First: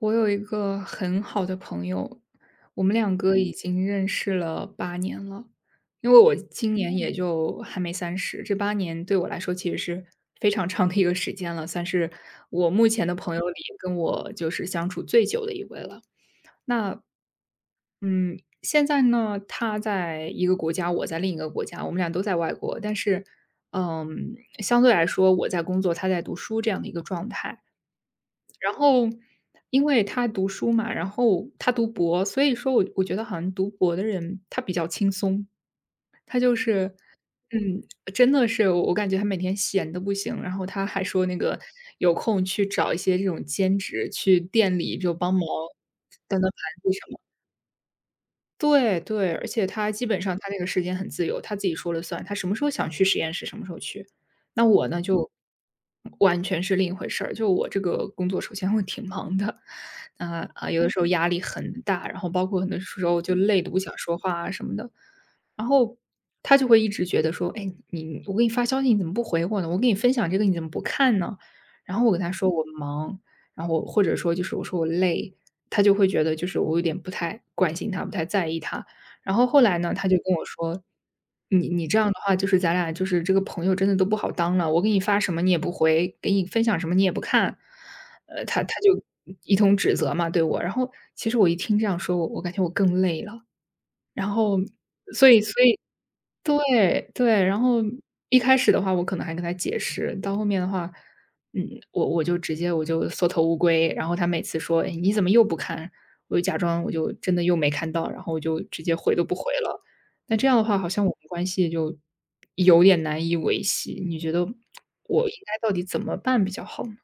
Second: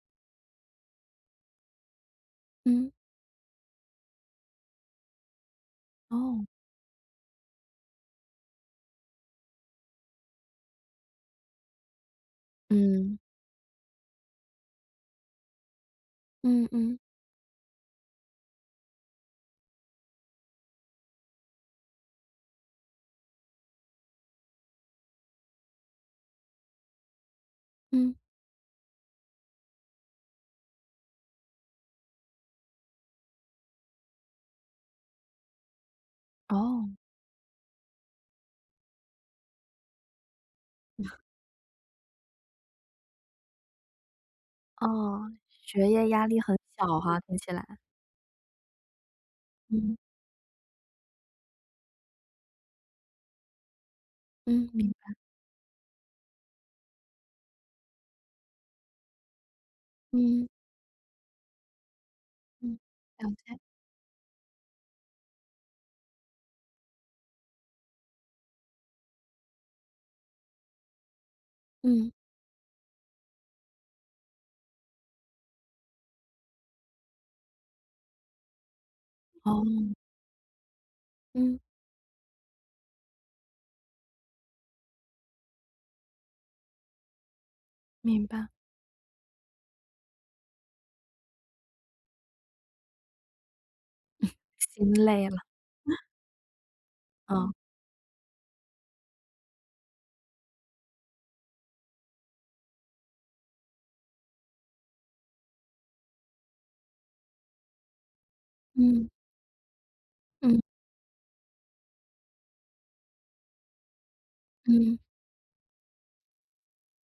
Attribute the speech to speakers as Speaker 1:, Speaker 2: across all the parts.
Speaker 1: 我有一个很好的朋友，我
Speaker 2: 嗯，
Speaker 1: 们两个已经认识了八年了。因为我
Speaker 2: 哦，
Speaker 1: 今年也就还没30，这8年对我来说其实是非常长的一个时间了，算是我目前的
Speaker 2: 嗯。
Speaker 1: 朋友里跟我就是相处最久的一位了。
Speaker 2: 嗯嗯
Speaker 1: 那嗯，现在呢，他在一个国家，我在另一个国家，我们俩都在外国，但是，相对来说，我在工作，他在读书这样的一个状态。
Speaker 2: 嗯，
Speaker 1: 然后因为他读书嘛，然后他读博，所以说我觉得好像读博的人他比较轻松，他就
Speaker 2: 哦，
Speaker 1: 是嗯，真的是我感觉他每天闲的不行，然后他还说那个有空去找一些这种兼职，去店里就
Speaker 2: 哦，
Speaker 1: 帮忙
Speaker 2: 学业压力
Speaker 1: 端端
Speaker 2: 很
Speaker 1: 盘子
Speaker 2: 小
Speaker 1: 什么。
Speaker 2: 哈，听起来。
Speaker 1: 对对，而且他
Speaker 2: 嗯，
Speaker 1: 基本上他那个时间很自由，他自己说了算，他什么时候想去实验室什么时候去。那
Speaker 2: 嗯
Speaker 1: 我
Speaker 2: 明
Speaker 1: 呢，
Speaker 2: 白。
Speaker 1: 就完全是另一回事儿。就我这个工作，首先会挺忙的，
Speaker 2: 嗯
Speaker 1: 有的时候压力很大，然后包括很
Speaker 2: 嗯，
Speaker 1: 多时候
Speaker 2: 了
Speaker 1: 就
Speaker 2: 解。
Speaker 1: 累的不想说话啊什么的。然后他就会一直觉得说，哎，你我给你发消息你怎么不回我呢？我给你分享这个你怎么不看呢？然后
Speaker 2: 嗯，
Speaker 1: 我跟他说我忙，然后我或者说就是我说我累，他就会觉得就是我有点不太关心他，不太在意他。然后后来呢，他
Speaker 2: 哦。
Speaker 1: 就跟我说：
Speaker 2: 嗯，
Speaker 1: “你这样的话，就是咱俩就是这个朋友真的都不好当了。我给你发什么你也不回，给你分享什么你也不看。”
Speaker 2: 明白。
Speaker 1: 他就一通指责嘛，对我。然后其实我一听这样说，我感觉我更累了。然后
Speaker 2: 心累
Speaker 1: 所
Speaker 2: 了，
Speaker 1: 以所以对，
Speaker 2: 嗯。
Speaker 1: 对，
Speaker 2: 啊
Speaker 1: 然后一开始的话，我可能还跟他解释，到后面的话，嗯，我就直接我就缩头乌龟，然后他每次说：“哎，你怎么又不看？”我就假装我就真的又没看到，然后我就直接
Speaker 2: 嗯
Speaker 1: 回都不回了。那这样
Speaker 2: 嗯
Speaker 1: 的话，好像我们关系就有点难以维系，你觉得
Speaker 2: 嗯。
Speaker 1: 我应该到底怎么办比较好呢？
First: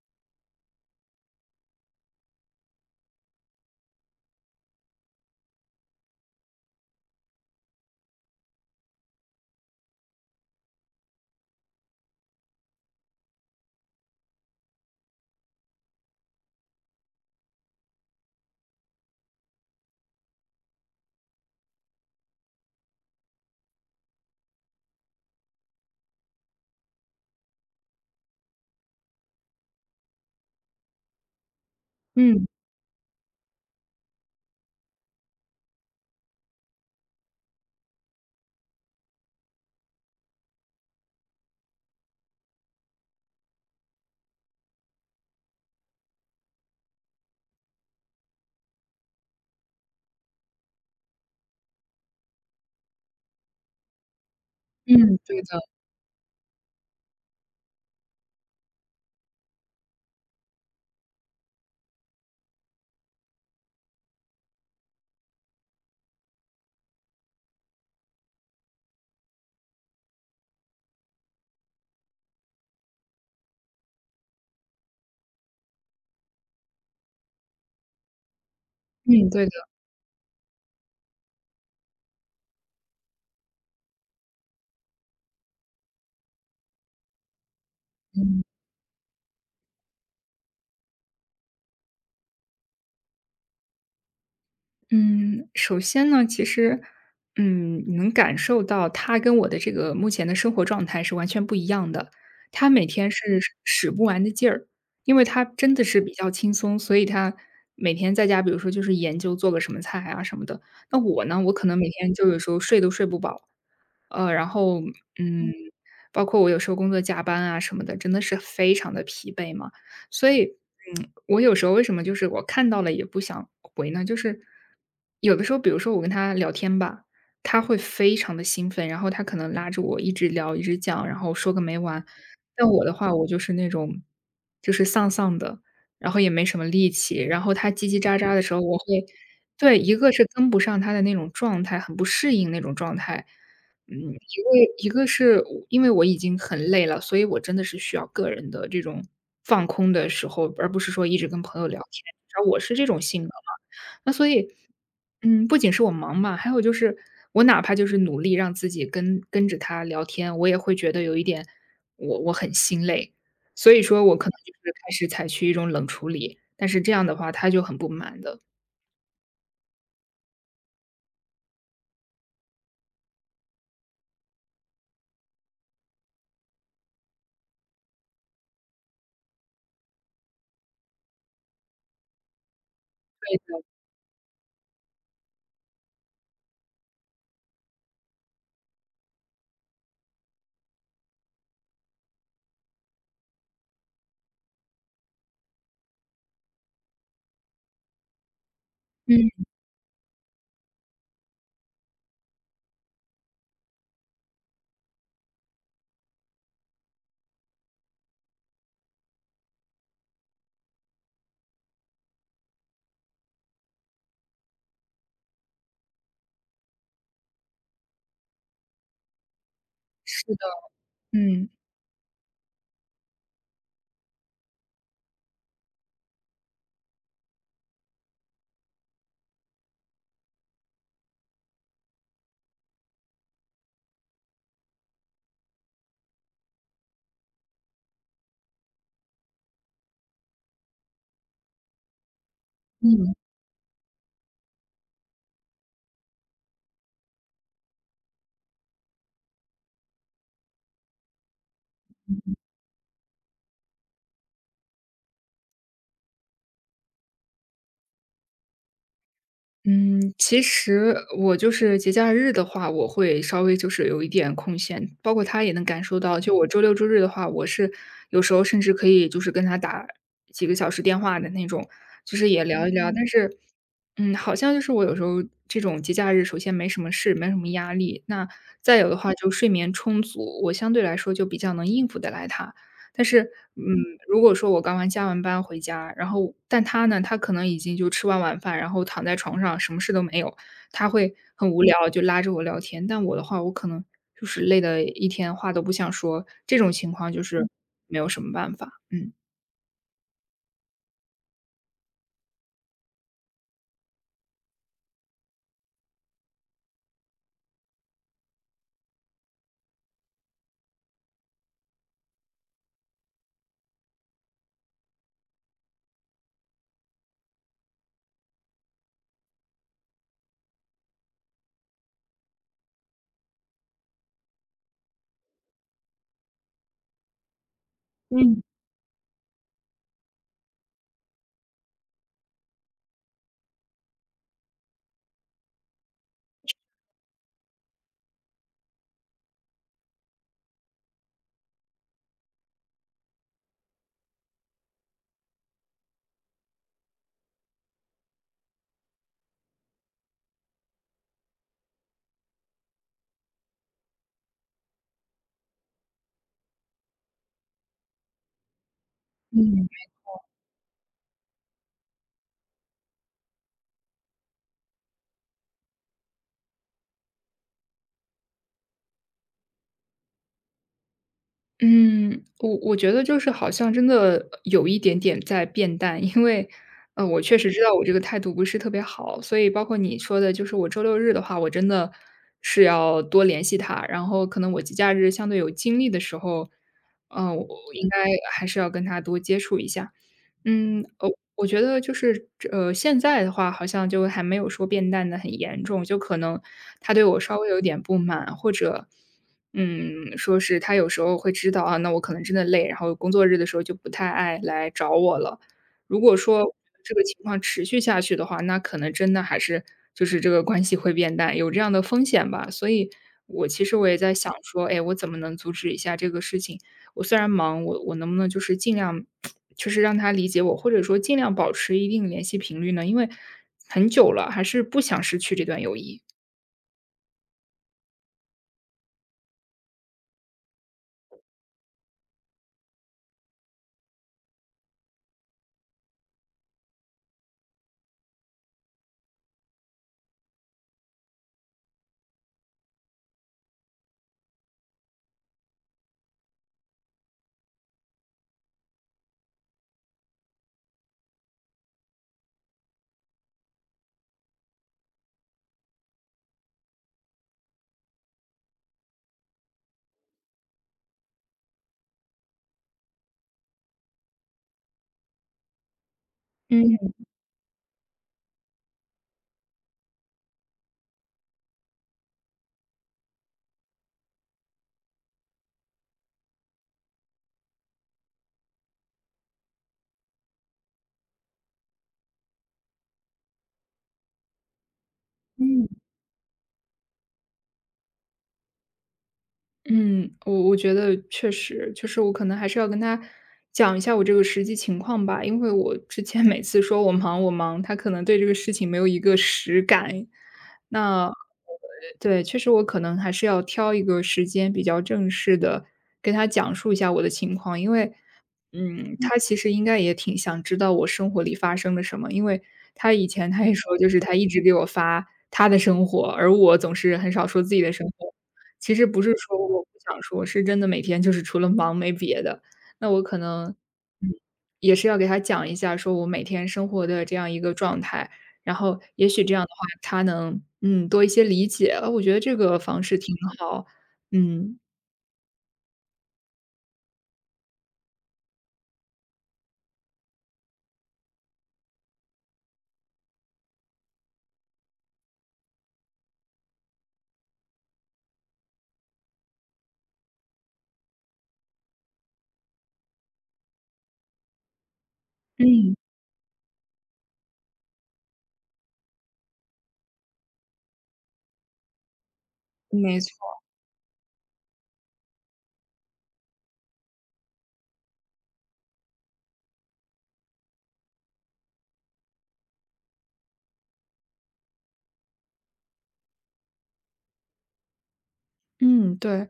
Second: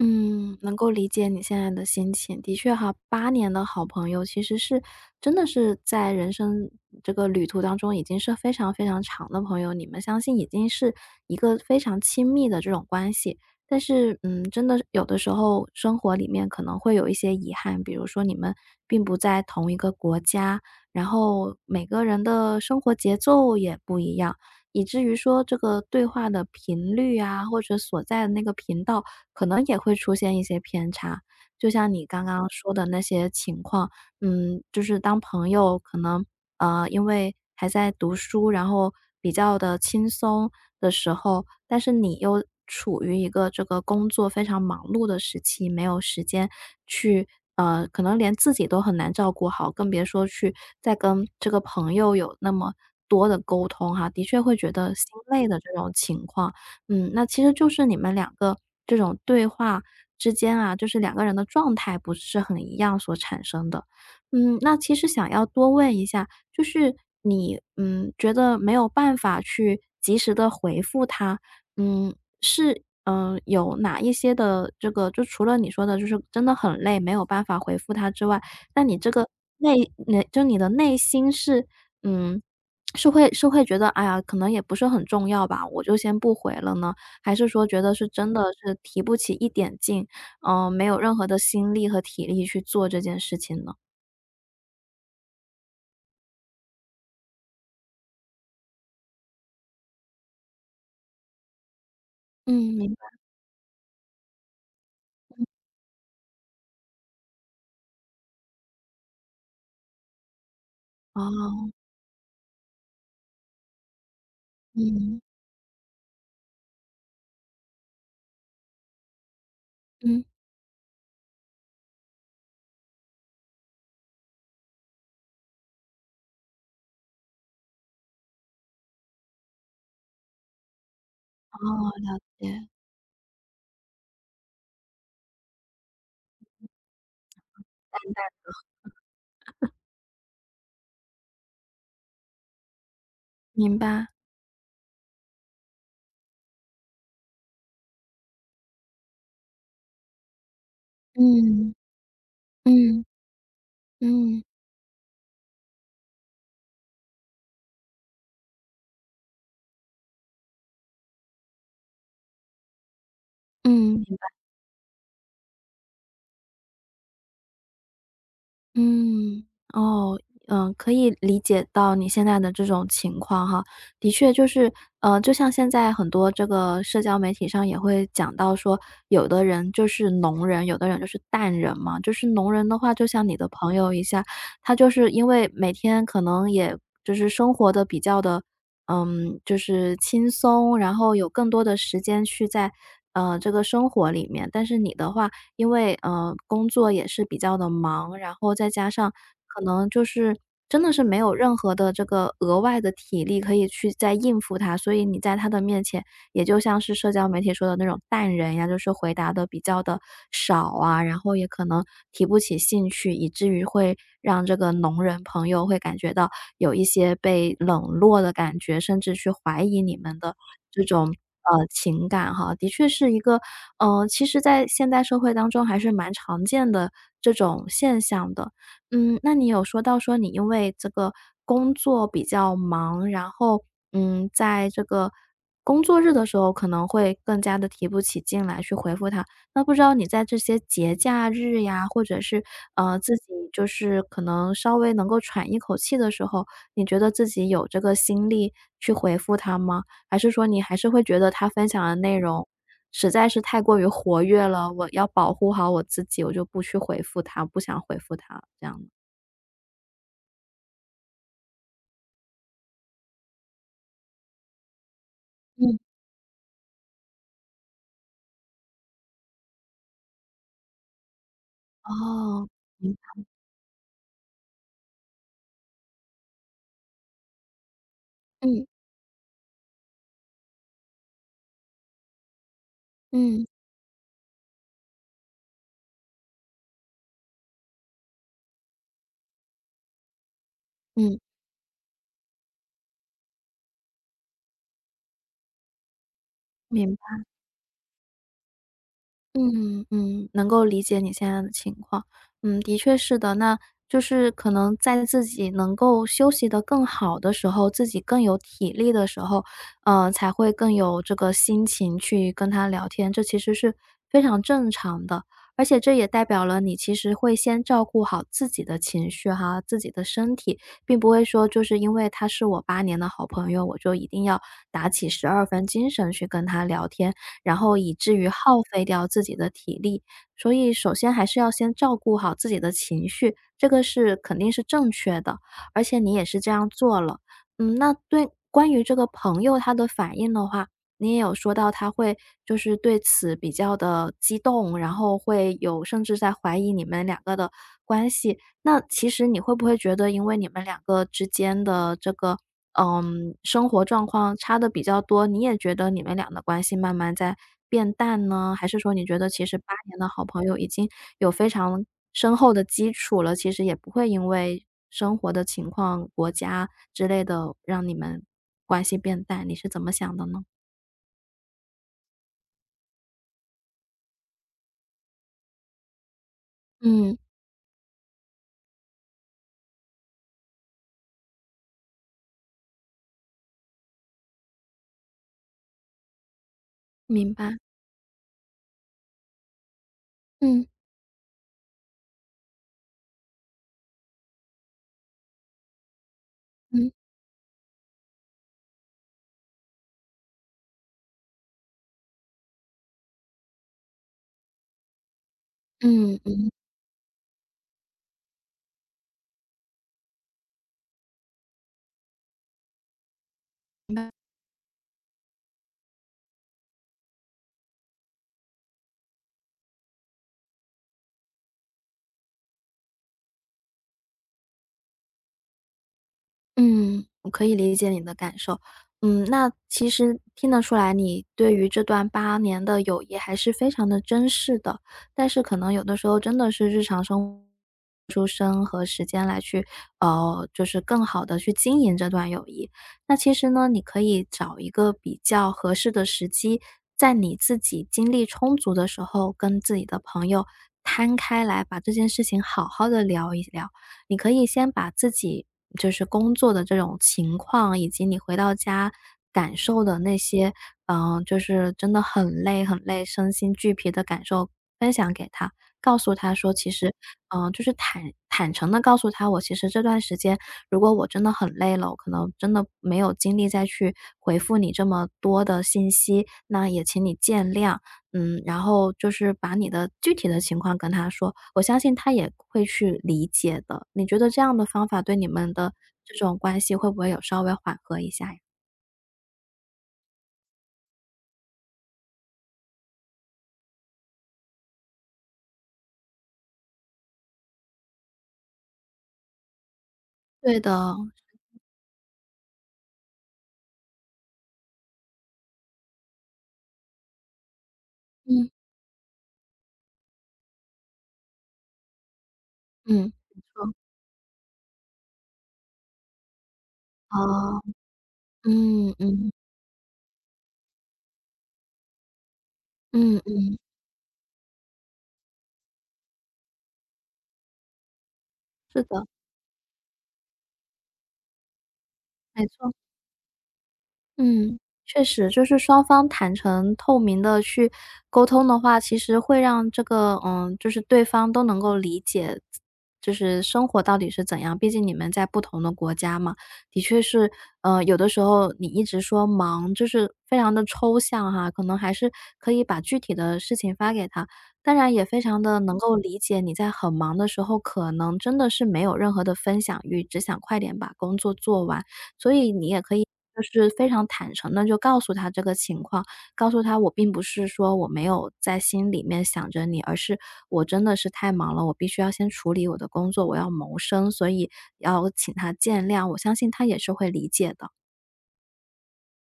Speaker 2: 嗯，能够理解你现在的心情。的确哈，八年的好朋友其实是真的是在人生这个旅途当中，已经是非常非常长的朋友，你们相信已经是一个非常亲密的这种关系。但是，嗯，真的有的时候生活里面可能会有一些遗憾，比如说你们并不在同一个国家，然后每个人的生活节奏也不一样。以至于说这个对话的频率啊，或者所在的那个频道，可能也会出现一些偏差。就像你刚刚
Speaker 1: 嗯，
Speaker 2: 说的那些情况，嗯，就是当朋友可能，因为还在读书，然后比较的轻松的时候，但是你又处于一个这个工作非常忙碌的时期，没有时间去可能连自己都很难照顾好，更别说去再跟这个朋友有那么多的沟通哈，的确会觉得心
Speaker 1: 嗯，对
Speaker 2: 累的
Speaker 1: 的，
Speaker 2: 这种情况。嗯，那其实就是你们两个这种对话之间啊，就是两个人的状态不是很一样所产生的。嗯，那其实想要多问一下，就是你，嗯，觉得没有办法去及时的回复他，嗯，是，嗯有哪一些的这个就除了你说的就是真的很累，没有办法回复他之外，那你这个
Speaker 1: 嗯，对的，
Speaker 2: 内内就你的内心是，嗯，是会觉得，哎呀，可能也不是很重要吧，我就先不回了呢？还是说觉得是真的
Speaker 1: 嗯。
Speaker 2: 是提不起一点劲，嗯没有任何的心力和体力去做这件事情呢？
Speaker 1: 嗯，首先呢，其实，你能感受到他跟我的这个目前的生活状态是完全不一样的。
Speaker 2: 嗯，
Speaker 1: 他每
Speaker 2: 明白
Speaker 1: 天是使不完的劲儿，因为他真的是比较轻松，所以他每天在家，比如说就是研究做个什么菜啊什么的。那我呢，我可
Speaker 2: 哦，
Speaker 1: 能每天就有时候睡都睡不饱，呃，然后
Speaker 2: 嗯，
Speaker 1: 嗯，包括我有时候工作加班啊什么的，真的是非常的疲惫嘛。
Speaker 2: 嗯，
Speaker 1: 所以，我有时候为什么就是我看到了也不想回呢？就是有的时候，比如说我跟他聊天吧，他会非常的兴奋，然后他可能拉着我一直聊，一直讲，然后说
Speaker 2: 哦，
Speaker 1: 个没完。
Speaker 2: 了解，
Speaker 1: 但我的话，我就是那种就是丧丧的，然后也没什么力气，然后他叽叽喳喳的时候，我会对一个是跟不上他的那种状态，很不适应那种状态，
Speaker 2: 明白，
Speaker 1: 一个是我因为我已经很累了，所以我真的是需要个人的这种放空的时候，而不是说一直跟朋友
Speaker 2: 嗯，
Speaker 1: 聊天，然后我是这种
Speaker 2: 嗯，
Speaker 1: 性格嘛。那所
Speaker 2: 嗯，
Speaker 1: 以，不仅是我忙嘛，还有就是我哪怕就是努力让自己跟着他聊天，我也会觉得有一点我很心累，所以
Speaker 2: 嗯。
Speaker 1: 说我可能就是开始采取一种冷处理，但是这样的话他就很不满的。
Speaker 2: 嗯，哦，嗯，可以理解到你现在的这种情况哈。的确就是，就像现在很多这个社交媒体上也会讲到说，有的人就是浓人，有的人就是淡人嘛。就是浓人的话，就像你的朋友一下，他就是因为每天可能也就是生活的比较的，嗯，就是轻松，然后有更多的时间去在，这个生活里面。但是你的话，因为，工作也是比较的忙，然后再加上
Speaker 1: 嗯，
Speaker 2: 可能就是真的是没有任何的这个额外的体力可以去再应付他，所以你在他的面前也就像是社交媒体说的那种淡人呀，就是回答的比较的少啊，然后也可能提不起兴趣，以至于会让这个聋人朋友会感觉到有一些被冷落的感觉，甚至去怀疑你们
Speaker 1: 是
Speaker 2: 的
Speaker 1: 的，
Speaker 2: 这种，
Speaker 1: 嗯
Speaker 2: 情感哈。的确是一个，其实在现代社会当中还是蛮常见的这种现象的。嗯，那你有说到说你因为这个工作比较忙，然后，嗯，在这个工作日的时候可能会更加的提不起劲来去回复他。那不知道你在这些节假日呀，或者是，自
Speaker 1: 嗯。
Speaker 2: 己就是可能稍微能够喘一口气的时候，你觉得自己有这个心力去回复他吗？还是说你还是会觉得他分享的内容实在是太过于活跃了，我要保护好我自己，我就不去回复他，不想回复他这样的。
Speaker 1: 嗯，其实我就是节假日的话，我会稍微就是有一点空闲，包括他也能
Speaker 2: 嗯。
Speaker 1: 感受到。就我周六周日的话，我是有时候甚至可以就是跟他打几个小时电话的那种，就是也
Speaker 2: 哦，
Speaker 1: 聊一聊。
Speaker 2: 明
Speaker 1: 但
Speaker 2: 白
Speaker 1: 是，好像就是我有时候这种节假日，首先没什么事，没什么压力。那
Speaker 2: 嗯，
Speaker 1: 再有的话，就睡眠充足，我相对来说就比较能应付得来他。但是，
Speaker 2: 嗯，
Speaker 1: 嗯，如果说我刚完加完班回家，然后但他呢，他可能已经就吃完晚饭，然后躺在床上什么事都没有，他会
Speaker 2: 嗯，
Speaker 1: 很无聊，就拉着我聊天。但我的话，我可能就是累的一天话都不想说，这种情
Speaker 2: 明白。
Speaker 1: 况就是没有什么办法，嗯。
Speaker 2: 嗯嗯，能够理解你现在的情况。嗯，的确是的，那就是可能在自己能够休息得更好的时候，自己更有体力的时候，才会更有这个心情去跟他聊天，这其实是非常正常的。而且这也代表了你其实会先照顾好自己的情绪哈，自己的身体，并不会说就是因为他是我八年的好朋友，我就一定要打起十二分精神去跟他聊天。然后以至于
Speaker 1: 嗯
Speaker 2: 耗费掉自己的体力。所以首先还是要先照顾好自己的情绪，这个是肯定是正确的，而且你也是这样做了。嗯，那对关于这个朋友他的反应的话，你也有说到他会就是对此比较的激动，然后会有甚至在怀疑你们两个的关系。那其实你会不会觉得因为你们两个之间的这个生活状况差的比较多，你也觉得你们俩的关系慢慢在变淡呢？还是说你觉得其实八
Speaker 1: 嗯。
Speaker 2: 年的好朋友已经有非常深厚的基础了，其实也不会因为生活的情况、国家之类的让你们关系变淡，你是怎么想的呢？
Speaker 1: 嗯，我觉得就是好像真的有一点点在变淡，因为，
Speaker 2: 嗯，
Speaker 1: 我确实知道我这个态度不是特别好，所以包括你说的，就是我周六日的话，我真的是要多联系他，然后可能我节假日相对有精力的时候，
Speaker 2: 明
Speaker 1: 嗯、我
Speaker 2: 白，
Speaker 1: 应该还是要跟他多接触一下。
Speaker 2: 嗯，
Speaker 1: 嗯，呃我觉得就是现在的话好像就还没有说变淡的很严重，就可能
Speaker 2: 嗯，
Speaker 1: 他对我稍微有点不满，或者，说是他有时候会知道啊，那我可能真的累，然后工作日的时候就不太爱来找我了。如果
Speaker 2: 嗯，嗯。
Speaker 1: 说这个情况持续下去的话，那可能真的还是就是这个关系会变淡，有这样的风险吧。所以我其实我
Speaker 2: 明
Speaker 1: 也
Speaker 2: 白。
Speaker 1: 在想说，哎，我怎么能阻止一下这个事情？我虽然忙，我能不能就是尽量就是让他理解我，或者说尽量保持一定联系频率呢？因为很久了，还是不想失去这段友谊。
Speaker 2: 嗯，我可以理解你的感受。嗯，那其实听得出来，你对于这段八年的友谊还是非常的珍视的。但是可能有的时候真的是日常生活、出生和时间来去，就是更好的去经营这段友谊。那其实呢，你可以找一个比较合适的时机，在你自己精力充足的时候，跟自己的朋友摊开来，把这件事情好好的聊一聊。你可以先把自己就是工作的这种情况，以及你回到家感受的那些，嗯，就是真的很累很累，身心俱疲的感受分享给他，告诉他说，其
Speaker 1: 嗯
Speaker 2: 实，嗯，就是坦诚的告诉他，我其实这段时间如果我真的很累了，我可能真的没有精力再去回复你这么多的信息，那也请你见谅。嗯，然后就是把你的具体的情况跟他说，我相信他也会去理解的。你觉得这样的方法对你们
Speaker 1: 嗯。
Speaker 2: 的这种关系会不会有稍微缓和一下呀？
Speaker 1: 嗯，我觉得确实，就是我可能还是要跟他讲一下我这个实际情况吧，因为我之前每次说我忙我忙，他可能对这个事情没有一个实感。
Speaker 2: 对的，
Speaker 1: 那对，确实我可能还是要挑一个时间比较正式的跟他讲述一下我的情况，因为
Speaker 2: 嗯，
Speaker 1: 他其实应该也挺想知道我生活里发生了什么，因为他以
Speaker 2: 嗯，
Speaker 1: 前
Speaker 2: 没
Speaker 1: 他也
Speaker 2: 错，
Speaker 1: 说，就是他一直给我发他的生活，而我总是很少说自
Speaker 2: 哦，
Speaker 1: 己的生活。其实
Speaker 2: 嗯，
Speaker 1: 不是
Speaker 2: 嗯，
Speaker 1: 说我不想说，是真的每天就是除了忙没别的。那我
Speaker 2: 嗯
Speaker 1: 可能，
Speaker 2: 嗯，
Speaker 1: 嗯，也是要给他讲一下，说我每天生活的这样一个状态，然后
Speaker 2: 是的，
Speaker 1: 也许这样的话，他能多一些理解。我觉得这
Speaker 2: 没
Speaker 1: 个
Speaker 2: 错。
Speaker 1: 方式挺好。
Speaker 2: 嗯，
Speaker 1: 嗯
Speaker 2: 确实，就是双方坦诚透明的去沟通的话，其实会让这个嗯，就是对方都能够理解，就是生活到底是怎样。毕竟你们在不同的国家嘛，的确是，有的时候你一直说忙，就是非常的抽象哈，可能还是可以把具体的事情发给他。当然也非常的能够理解你在很忙的时候，可能真的是没有任何的分享欲，只想快点把工作做完。所以你
Speaker 1: 嗯，
Speaker 2: 也可
Speaker 1: 没
Speaker 2: 以
Speaker 1: 错。
Speaker 2: 就是非常坦诚的就告诉他这个情况，告诉他我并不是说我没有在心里面想着你，而是我真的是太忙了，我必须要先处理我的工作，我要谋生，所以要请他见谅，我相信他也是会理解的。
Speaker 1: 嗯，对。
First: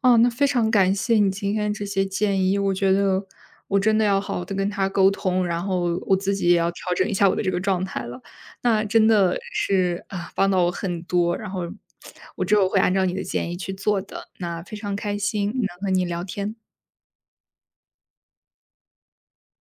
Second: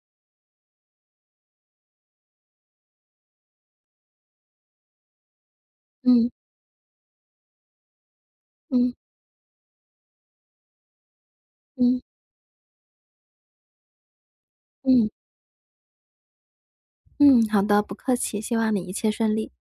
Speaker 1: 哦，那非常感谢你今天这些建议，我觉得我真的要好好的跟他沟通，然后我
Speaker 2: 嗯，
Speaker 1: 自己也要调整一下我的这个状态了。那
Speaker 2: 嗯，
Speaker 1: 真的是，帮到我很多，然后
Speaker 2: 嗯，
Speaker 1: 我之后会按照你的建议去做的，那非常
Speaker 2: 嗯，
Speaker 1: 开心能和你聊天。
Speaker 2: 嗯，好的，不客气，希望你一切顺利。